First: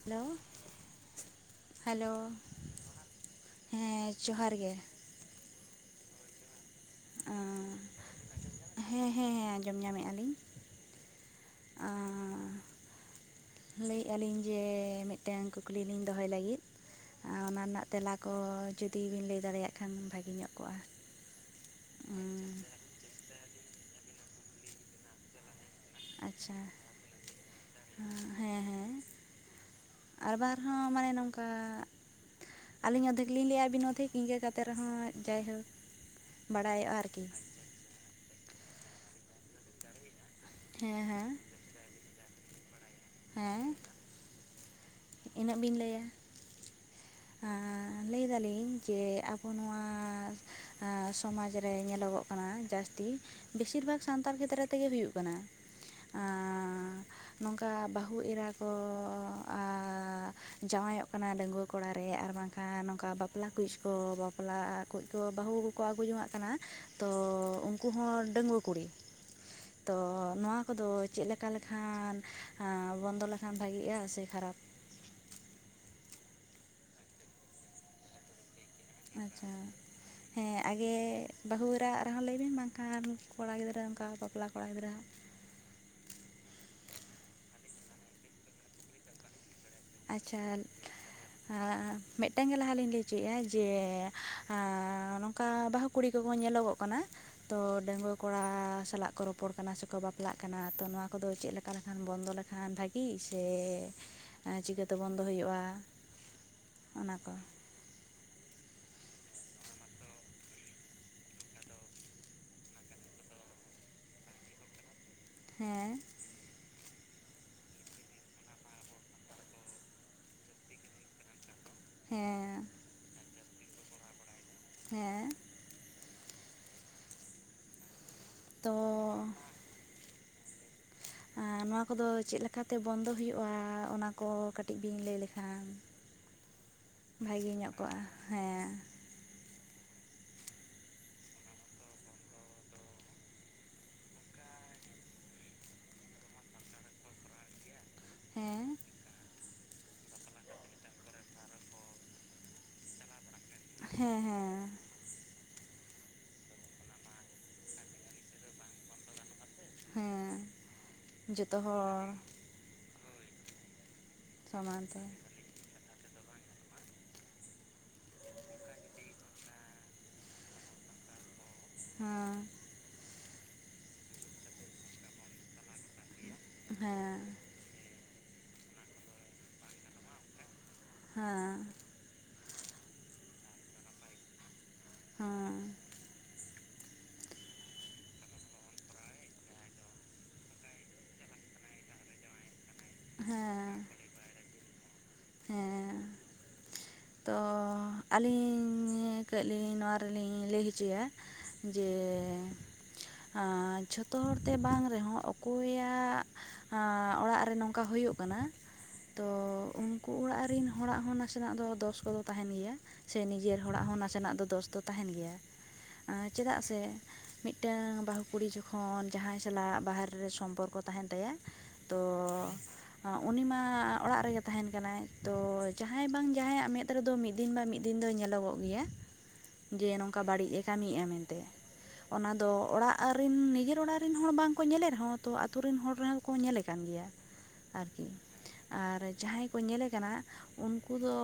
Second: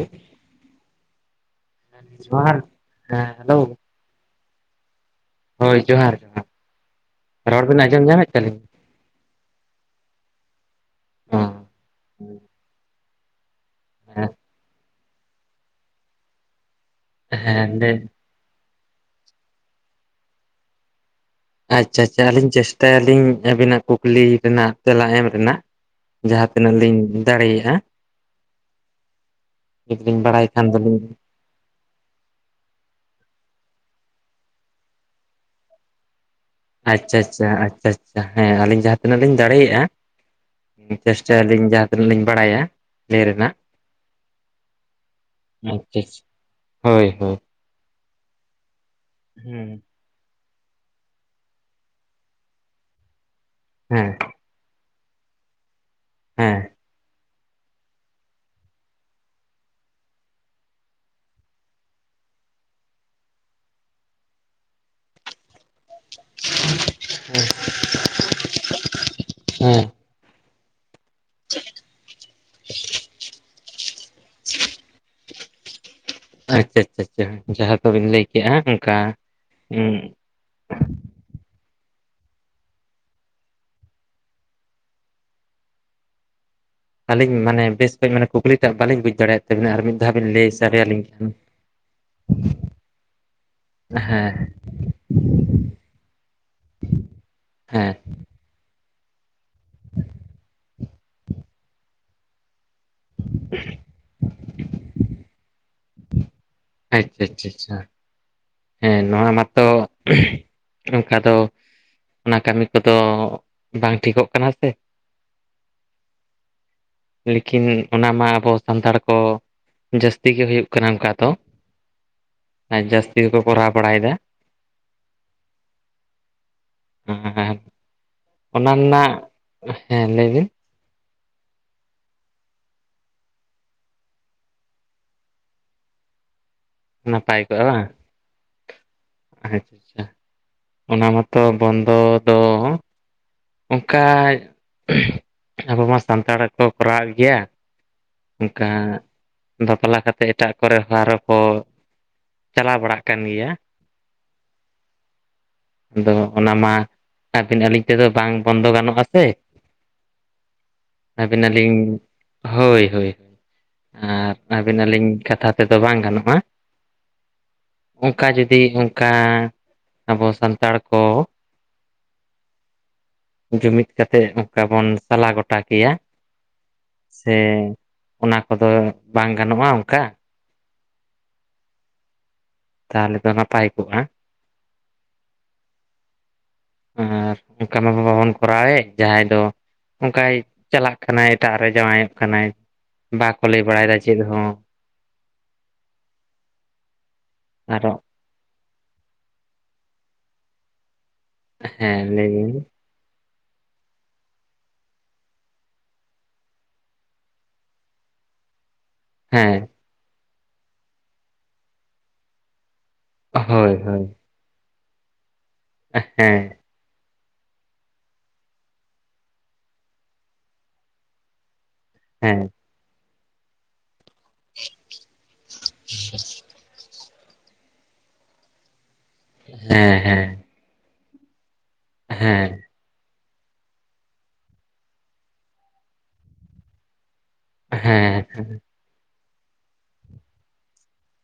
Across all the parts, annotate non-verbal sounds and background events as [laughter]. Hello hello ᱡᱚᱦᱟᱨ ᱦᱮᱸ hello ᱦᱮᱸ ᱡᱚᱦᱟᱨ ᱜᱮ ᱦᱳᱭ ᱡᱚᱦᱟᱨ ᱨᱚᱲ ᱵᱤᱱ ᱟᱸᱡᱚᱢ ᱧᱟᱢᱮᱫ ᱛᱟᱹᱞᱤᱧ ᱦᱮᱸ ᱦᱮᱸ ᱦᱮᱸ ᱟᱸᱡᱚᱢ ᱧᱟᱢᱮᱫᱼᱟ ᱞᱤᱧ ᱚ ᱟᱸᱻ ᱞᱟᱹᱭᱮᱜᱼᱟ ᱞᱤᱧ ᱡᱮᱻ ᱢᱤᱫ ᱢᱤᱫᱴᱮᱱ ᱠᱩᱠᱞᱤ ᱞᱤᱧ ᱫᱚᱦᱚᱭ ᱞᱟᱹᱜᱤᱫ ᱚᱱᱟ ᱦᱮᱸ ᱨᱮᱱᱟᱜ ᱦᱮᱸ ᱛᱮᱞᱟ ᱠᱚ ᱡᱩᱫᱤᱵᱤᱱ ᱞᱟᱹᱭ ᱫᱟᱲᱮᱭᱟᱜ ᱠᱷᱟᱱ ᱵᱷᱟᱹᱜᱮ ᱧᱚᱜ ᱠᱚᱜᱼᱟ᱾ ᱟᱪᱪᱷᱟ ᱟᱪᱪᱷᱟ ᱟᱹᱞᱤᱧ ᱪᱮᱥᱴᱟᱭᱟᱞᱤᱧ ᱟᱹᱵᱤᱱᱟᱜ ᱠᱩᱠᱞᱤ ᱨᱮᱱᱟᱜ ᱛᱮᱞᱟ ᱮᱢ ᱨᱮᱱᱟᱜ᱾ ᱡᱟᱦᱟᱸ ᱟᱪᱪᱷᱟ ᱛᱤᱱᱟᱹᱜ ᱞᱤᱧ ᱫᱟᱲᱮᱭᱟᱜᱼᱟ᱾ ᱦᱮᱸ ᱦᱮᱸ ᱠᱟᱹᱴᱤᱡ ᱞᱤᱧ ᱵᱟᱲᱟᱭ ᱠᱷᱟᱱ ᱫᱚᱞᱤᱧ ᱵᱟ ᱟᱹᱞᱤᱧ ᱚᱫᱷᱮᱠ ᱞᱤᱧ ᱞᱟᱹᱭᱟ ᱟᱵᱤᱱ ᱚᱫᱷᱮᱠ ᱤᱝᱠᱟᱹ ᱠᱟᱛᱮᱜ ᱨᱮᱦᱚᱸ ᱡᱟᱭᱦᱳᱠ ᱵᱟᱲᱟᱭᱚᱜᱼᱟ ᱟᱪᱪᱷᱟ ᱟᱨᱠᱤ ᱟᱪᱪᱷᱟ ᱟᱪᱪᱷᱟ ᱦᱮᱸ ᱟᱹᱞᱤᱧ ᱡᱟᱦᱟᱸ ᱛᱤᱱᱟᱹᱜ ᱞᱤᱧ ᱫᱟᱲᱮᱭᱟᱜᱼᱟ ᱦᱮᱸ ᱦᱮᱸ ᱪᱮᱥᱴᱟᱭᱟᱞᱤᱧ ᱡᱟᱦᱟᱸ ᱛᱤᱱᱟᱹᱜ ᱞᱤᱧ ᱵᱟᱲᱟᱭᱟ ᱞᱟᱹᱭ ᱨᱮᱱᱟᱜ ᱦᱮᱸ ᱤᱱᱟᱹᱜ ᱵᱤᱱ ᱟᱪᱪᱷᱟ ᱞᱟᱹᱭᱟ ᱟᱪᱪᱷᱟ ᱦᱳᱭ ᱦᱳᱭ ᱟᱸ ᱞᱟᱹᱭ ᱮᱫᱟᱞᱤᱧ ᱡᱮ ᱟᱵᱚ ᱦᱮᱸ ᱱᱚᱣᱟ ᱥᱚᱢᱟᱡᱽ ᱨᱮ ᱧᱮᱞᱚᱜᱚᱜ ᱠᱟᱱᱟ ᱡᱟᱹᱥᱛᱤ ᱵᱮᱥᱤᱨ ᱵᱷᱟᱜᱽ ᱦᱮᱸ ᱥᱟᱱᱛᱟᱲ ᱠᱷᱮᱛᱨᱮ ᱛᱮᱜᱮ ᱦᱩᱭᱩᱜ ᱠᱟᱱᱟ ᱦᱮᱸ ᱟᱸᱻ ᱱᱚᱝᱠᱟ ᱵᱟᱹᱦᱩ ᱮᱨᱟ ᱠᱚ ᱡᱟᱶᱟᱭᱚᱜ ᱠᱟᱱᱟ ᱰᱟᱺᱜᱣᱟᱹ ᱠᱚᱲᱟ ᱨᱮ ᱟᱨ ᱵᱟᱝᱠᱷᱟᱱ ᱱᱚᱝᱠᱟ ᱵᱟᱯᱞᱟ ᱠᱩᱪ ᱠᱚ ᱵᱟᱯᱞᱟ ᱠᱩᱡ ᱠᱚ ᱵᱟᱹᱦᱩ ᱠᱚ ᱟᱹᱜᱩ ᱡᱚᱝᱟᱜ ᱠᱟᱱᱟ ᱛᱚ ᱩᱝᱠᱩ ᱦᱚᱸ ᱰᱟᱺᱜᱽᱣᱟᱹ ᱠᱩᱲᱤ ᱦᱮᱸ ᱛᱚ ᱱᱚᱣᱟ ᱠᱚᱫᱚ ᱪᱮᱜ ᱞᱮᱠᱟ ᱞᱮᱠᱷᱟᱱ ᱵᱚᱱᱫᱚ ᱞᱮᱠᱷᱟᱱ ᱵᱷᱟᱜᱤᱜᱼᱟ ᱥᱮ ᱠᱷᱟᱨᱟᱯ ᱟᱪᱪᱷᱟ ᱟᱪᱷᱟ ᱟᱪᱪᱷᱟ ᱡᱟᱦᱟᱸ ᱠᱚᱵᱤᱱ ᱞᱟᱹᱭ ᱠᱮᱜ-ᱟ ᱚᱝᱠᱟ ᱟᱪᱪᱷᱟ ᱦᱮᱸ ᱟᱜᱮ ᱵᱟᱹᱦᱩ ᱮᱨᱟᱣᱟᱜ ᱨᱮᱦᱚᱸ ᱞᱟᱹᱭ ᱵᱮᱱ ᱵᱟᱝᱠᱷᱟᱱ ᱠᱚᱲᱟ ᱜᱤᱫᱽᱨᱟᱹ ᱚᱝᱠᱟ ᱵᱟᱯᱞᱟ ᱠᱚᱲᱟ ᱜᱤᱫᱽᱨᱟᱹᱣᱟᱜ ᱟᱹᱞᱤᱧ ᱢᱟᱱᱮ ᱵᱮᱥ ᱠᱟᱹᱡ ᱢᱟᱱᱮ ᱠᱩᱠᱞᱤᱴᱟᱜ ᱵᱟᱞᱤᱧ ᱵᱩᱡᱽ ᱫᱟᱲᱮᱭᱟᱜ ᱛᱟᱵᱤᱱᱟ ᱟᱨ ᱢᱤᱫ ᱫᱷᱟᱣ ᱵᱤᱱ ᱞᱟᱹᱭ ᱥᱟᱰᱮᱭᱟᱞᱤᱧ ᱠᱮᱭᱟ᱾ ᱟ ᱢᱤᱜᱴᱟᱝ ᱜᱮ ᱞᱟᱦᱟ ᱞᱤᱧ ᱞᱟᱹᱭ ᱦᱚᱪᱚᱭᱮᱜᱼᱟ ᱡᱮ ᱦᱮᱸ ᱟ ᱱᱚᱝᱠᱟ ᱵᱟᱹᱦᱩ ᱠᱩᱲᱤ ᱠᱚᱠᱚ ᱧᱮᱞᱚᱜᱚᱜ ᱠᱟᱱᱟ ᱛᱚ ᱦᱮᱸ ᱰᱟᱺᱜᱣᱟᱹ ᱠᱚᱲᱟ ᱥᱟᱞᱟᱜ ᱠᱚ ᱨᱚᱯᱚᱲ ᱯᱚᱲ ᱠᱟᱱᱟ ᱥᱮᱠᱚ ᱵᱟᱯᱞᱟᱜ ᱠᱟᱱᱟ ᱛᱚ ᱱᱚᱣᱟ ᱠᱚᱫᱚ ᱪᱮᱜ ᱞᱮᱠᱟ ᱞᱮᱠᱷᱟᱱ ᱵᱚᱱᱫᱚ ᱞᱮᱠᱷᱟᱱ ᱵᱷᱟᱹᱜᱤ ᱥᱮ ᱮᱸ ᱪᱤᱠᱟᱹᱛᱮ ᱵᱚᱱᱫᱚ ᱦᱩᱭᱩᱜᱼᱟ? ᱚᱱᱟ ᱟᱪᱪᱷᱟ ᱠᱚ ᱟᱪᱪᱷᱟ ᱪᱷᱟ ᱦᱮᱸ ᱱᱚᱣᱟ ᱢᱟᱛᱚ ᱚᱝᱠᱟ ᱫᱚ ᱚᱱᱟ ᱠᱟᱹᱢᱤ ᱠᱚᱫᱚ ᱵᱟᱝ ᱴᱷᱤᱠᱚᱜ ᱠᱟᱱᱟ ᱥᱮ᱾ ᱦᱮᱸ ᱞᱮᱠᱤᱱ ᱚᱱᱟᱢᱟ ᱟᱵᱚ ᱥᱟᱱᱛᱟᱲ ᱠᱚ ᱡᱟᱹᱥᱛᱤ ᱜᱮ ᱦᱩᱭᱩᱜ ᱠᱟᱱᱟ ᱚᱝᱠᱟ ᱫᱚ᱾ ᱦᱮᱸ ᱟ ᱡᱟᱹᱥᱛᱤ ᱜᱮᱠᱚ ᱠᱚᱨᱟᱣ ᱵᱟᱲᱟᱭᱫᱟ᱾ ᱦᱮᱸ [unintelligible] ᱚᱱᱟ ᱛᱚ ᱱᱟᱜ ᱦᱮᱸ ᱞᱟᱹᱭᱵᱤᱱ ᱟᱸ ᱱᱚᱣᱟ ᱠᱚᱫᱚ ᱪᱮᱜ ᱞᱮᱠᱟᱛᱮ ᱵᱚᱱᱫᱚ ᱦᱩᱭᱩᱜᱼᱟ ᱚᱱᱟ ᱠᱚ ᱠᱟᱹᱴᱤᱡ ᱵᱤᱱ ᱞᱟᱹᱭ ᱞᱮᱠᱷᱟᱱ ᱱᱟᱯᱟᱭ ᱵᱷᱟᱜᱮ ᱠᱚᱜᱼᱟ ᱧᱚᱜ ᱵᱟᱝ? ᱦᱮᱸ ᱟᱪᱪᱷᱟ ᱚᱱᱟ ᱢᱟᱛᱚ ᱵᱚᱱᱫᱚ ᱫᱚ ᱚᱝᱠᱟ ᱟᱵᱚ ᱢᱟ ᱥᱟᱱᱛᱟᱲ ᱦᱚᱸᱠᱚ ᱠᱚᱨᱟᱣᱮᱜ ᱜᱮᱭᱟ᱾ ᱚᱝᱠᱟ ᱦᱮᱸ ᱵᱟᱯᱞᱟ ᱠᱟᱛᱮᱜ ᱮᱴᱟᱜ ᱠᱚᱨᱮ ᱦᱚᱸ ᱟᱨᱚ ᱠᱚ ᱪᱟᱞᱟᱣ ᱵᱟᱲᱟᱜ ᱠᱟᱱ ᱜᱮᱭᱟ᱾ ᱦᱮᱸ ᱦᱮᱸ ᱟᱫᱚ ᱚᱱᱟ ᱢᱟ ᱟᱵᱤᱱ ᱟᱹᱞᱤᱧ ᱛᱮᱫᱚ ᱵᱟᱝ ᱵᱚᱱᱫᱚ ᱜᱟᱱᱚᱜᱼᱟ ᱥᱮ᱾ ᱮᱸ ᱟᱹᱵᱤᱱ ᱡᱚᱛᱚ ᱟᱹᱞᱤᱧ ᱦᱚᱲ ᱦᱳᱭ ᱦᱳᱭ ᱟᱨ ᱟᱹᱵᱤᱱ ᱥᱚᱢᱟᱱ ᱛᱮ ᱟᱹᱞᱤᱧ ᱠᱟᱛᱷᱟ ᱛᱮᱫᱚ ᱵᱟᱝ ᱜᱟᱱᱚᱜᱼᱟ᱾ ᱚᱝᱠᱟ ᱡᱩᱫᱤ ᱚᱝᱠᱟ ᱟᱵᱚ ᱥᱟᱱᱛᱟᱲ ᱠᱚ ᱦᱮᱸ ᱡᱩᱢᱤᱫ ᱠᱟᱛᱮᱜ ᱚᱝᱠᱟ ᱵᱚᱱ ᱥᱟᱞᱟ ᱜᱚᱴᱟ ᱠᱮᱭᱟ ᱦᱮᱸ ᱥᱮ ᱚᱱᱟ ᱠᱚᱫᱚ ᱵᱟᱝ ᱜᱟᱱᱚᱜ-ᱟ ᱚᱱᱠᱟ ᱦᱮᱸ ᱛᱟᱦᱚᱞᱮ ᱫᱚ ᱱᱟᱯᱟᱭ ᱠᱚᱜ-ᱟ ᱦᱮᱸ ᱟᱨ ᱚᱱᱠᱟ ᱢᱟ ᱵᱟᱵᱟᱵᱚᱱ ᱠᱚᱨᱟᱣᱮᱫ ᱡᱟᱦᱟᱸᱭ ᱫᱚ ᱚᱱᱠᱟᱭ ᱪᱟᱞᱟᱜ ᱠᱟᱱᱟᱭ ᱮᱴᱟᱜ ᱨᱮ ᱡᱟᱶᱟᱭᱚᱜ ᱠᱟᱱᱟᱭ ᱵᱟᱠᱚ ᱞᱟᱹᱭ ᱦᱮᱸ ᱵᱟᱲᱟᱭᱮᱫᱟ ᱪᱮᱫ ᱦᱚᱸ ᱦᱮᱸ ᱛᱚ ᱟᱨᱚ ᱟᱹᱞᱤᱧ ᱠᱟᱹᱡ ᱞᱤᱧ ᱱᱚᱣᱟ ᱨᱮᱞᱤᱧ ᱞᱟᱹᱭ ᱦᱚᱪᱚᱭᱟ ᱡᱮ ᱦᱮᱸ ᱞᱟᱹᱭ ᱵᱤᱱ ᱡᱷᱚᱛᱚ ᱦᱚᱲᱛᱮ ᱵᱟᱝ ᱨᱮᱦᱚᱸ ᱚᱠᱚᱭᱟᱜ ᱚᱲᱟᱜ ᱨᱮ ᱱᱚᱝᱠᱟ ᱦᱩᱭᱩᱜ ᱠᱟᱱᱟ ᱦᱮᱸ ᱛᱚ ᱩᱱᱠᱩ ᱚᱲᱟᱜ ᱨᱮᱱ ᱦᱚᱲᱟᱜ ᱦᱚᱸ ᱱᱟᱥᱮᱱᱟᱜ ᱫᱚ ᱫᱚᱥ ᱠᱚᱫᱚ ᱛᱟᱦᱮᱸᱱ ᱜᱮᱭᱟ ᱥᱮ ᱱᱤᱡᱮᱨ ᱦᱳᱭ ᱦᱚᱲᱟᱜ ᱦᱚᱸ ᱦᱳᱭ ᱱᱟᱥᱮᱱᱟᱜ ᱫᱚ ᱫᱚᱥ ᱫᱚ ᱛᱟᱦᱮᱸᱱ ᱜᱮᱭᱟ ᱦᱮᱸ ᱪᱮᱫᱟᱜ ᱥᱮ ᱢᱤᱫᱴᱟᱝ ᱵᱟᱹᱦᱩ ᱠᱩᱲᱤ ᱡᱚᱠᱷᱚᱱ ᱡᱟᱦᱟᱸᱭ ᱥᱟᱞᱟᱜ ᱵᱟᱦᱨᱮ ᱨᱮ ᱥᱚᱢᱯᱚᱨᱠᱚ ᱛᱟᱦᱮᱸᱱ ᱛᱟᱭᱟ ᱛᱚ ᱦᱮᱸ ᱦᱮᱸ ᱩᱱᱤ ᱢᱟ ᱚᱲᱟᱜ ᱨᱮᱜᱮ ᱛᱟᱦᱮᱱ ᱠᱟᱱᱟᱭ ᱛᱚ ᱡᱟᱦᱟᱸᱭ ᱵᱟᱝ ᱡᱟᱦᱟᱸᱭᱼᱟᱜ ᱢᱮᱫ ᱨᱮᱫᱚ ᱢᱤᱫ ᱫᱤᱱ ᱵᱟ ᱢᱤᱫ ᱫᱤᱱ ᱫᱚ ᱧᱮᱞᱚᱜᱚᱜ ᱜᱮᱭᱟ ᱡᱮ ᱦᱮᱸ ᱱᱚᱝᱠᱟ ᱦᱮᱸ ᱵᱟᱹᱲᱤᱡ ᱮ ᱠᱟᱹᱢᱤ ᱮᱫᱟ ᱢᱮᱱᱛᱮ ᱚᱱᱟ ᱫᱚ ᱦᱮᱸ ᱚᱲᱟᱜ ᱟᱨ ᱨᱮᱱ ᱱᱤᱡᱮᱨ ᱚᱲᱟᱜ ᱨᱮᱱ ᱦᱚᱲ ᱵᱟᱝ ᱠᱚ ᱧᱮᱞᱮᱫ ᱨᱮᱦᱚᱸ ᱛᱚ ᱟᱛᱳ ᱨᱮᱱ ᱦᱚᱲ ᱨᱮᱦᱚᱸ ᱠᱚ ᱧᱮᱞᱮ ᱠᱟᱱ ᱜᱮᱭᱟ᱾ ᱟᱨᱠᱤ ᱦᱮᱸ ᱟᱨ ᱡᱟᱦᱟᱸᱭ ᱠᱚ ᱧᱮᱞᱮ ᱠᱟᱱᱟ ᱩᱱᱠᱩ ᱫᱚ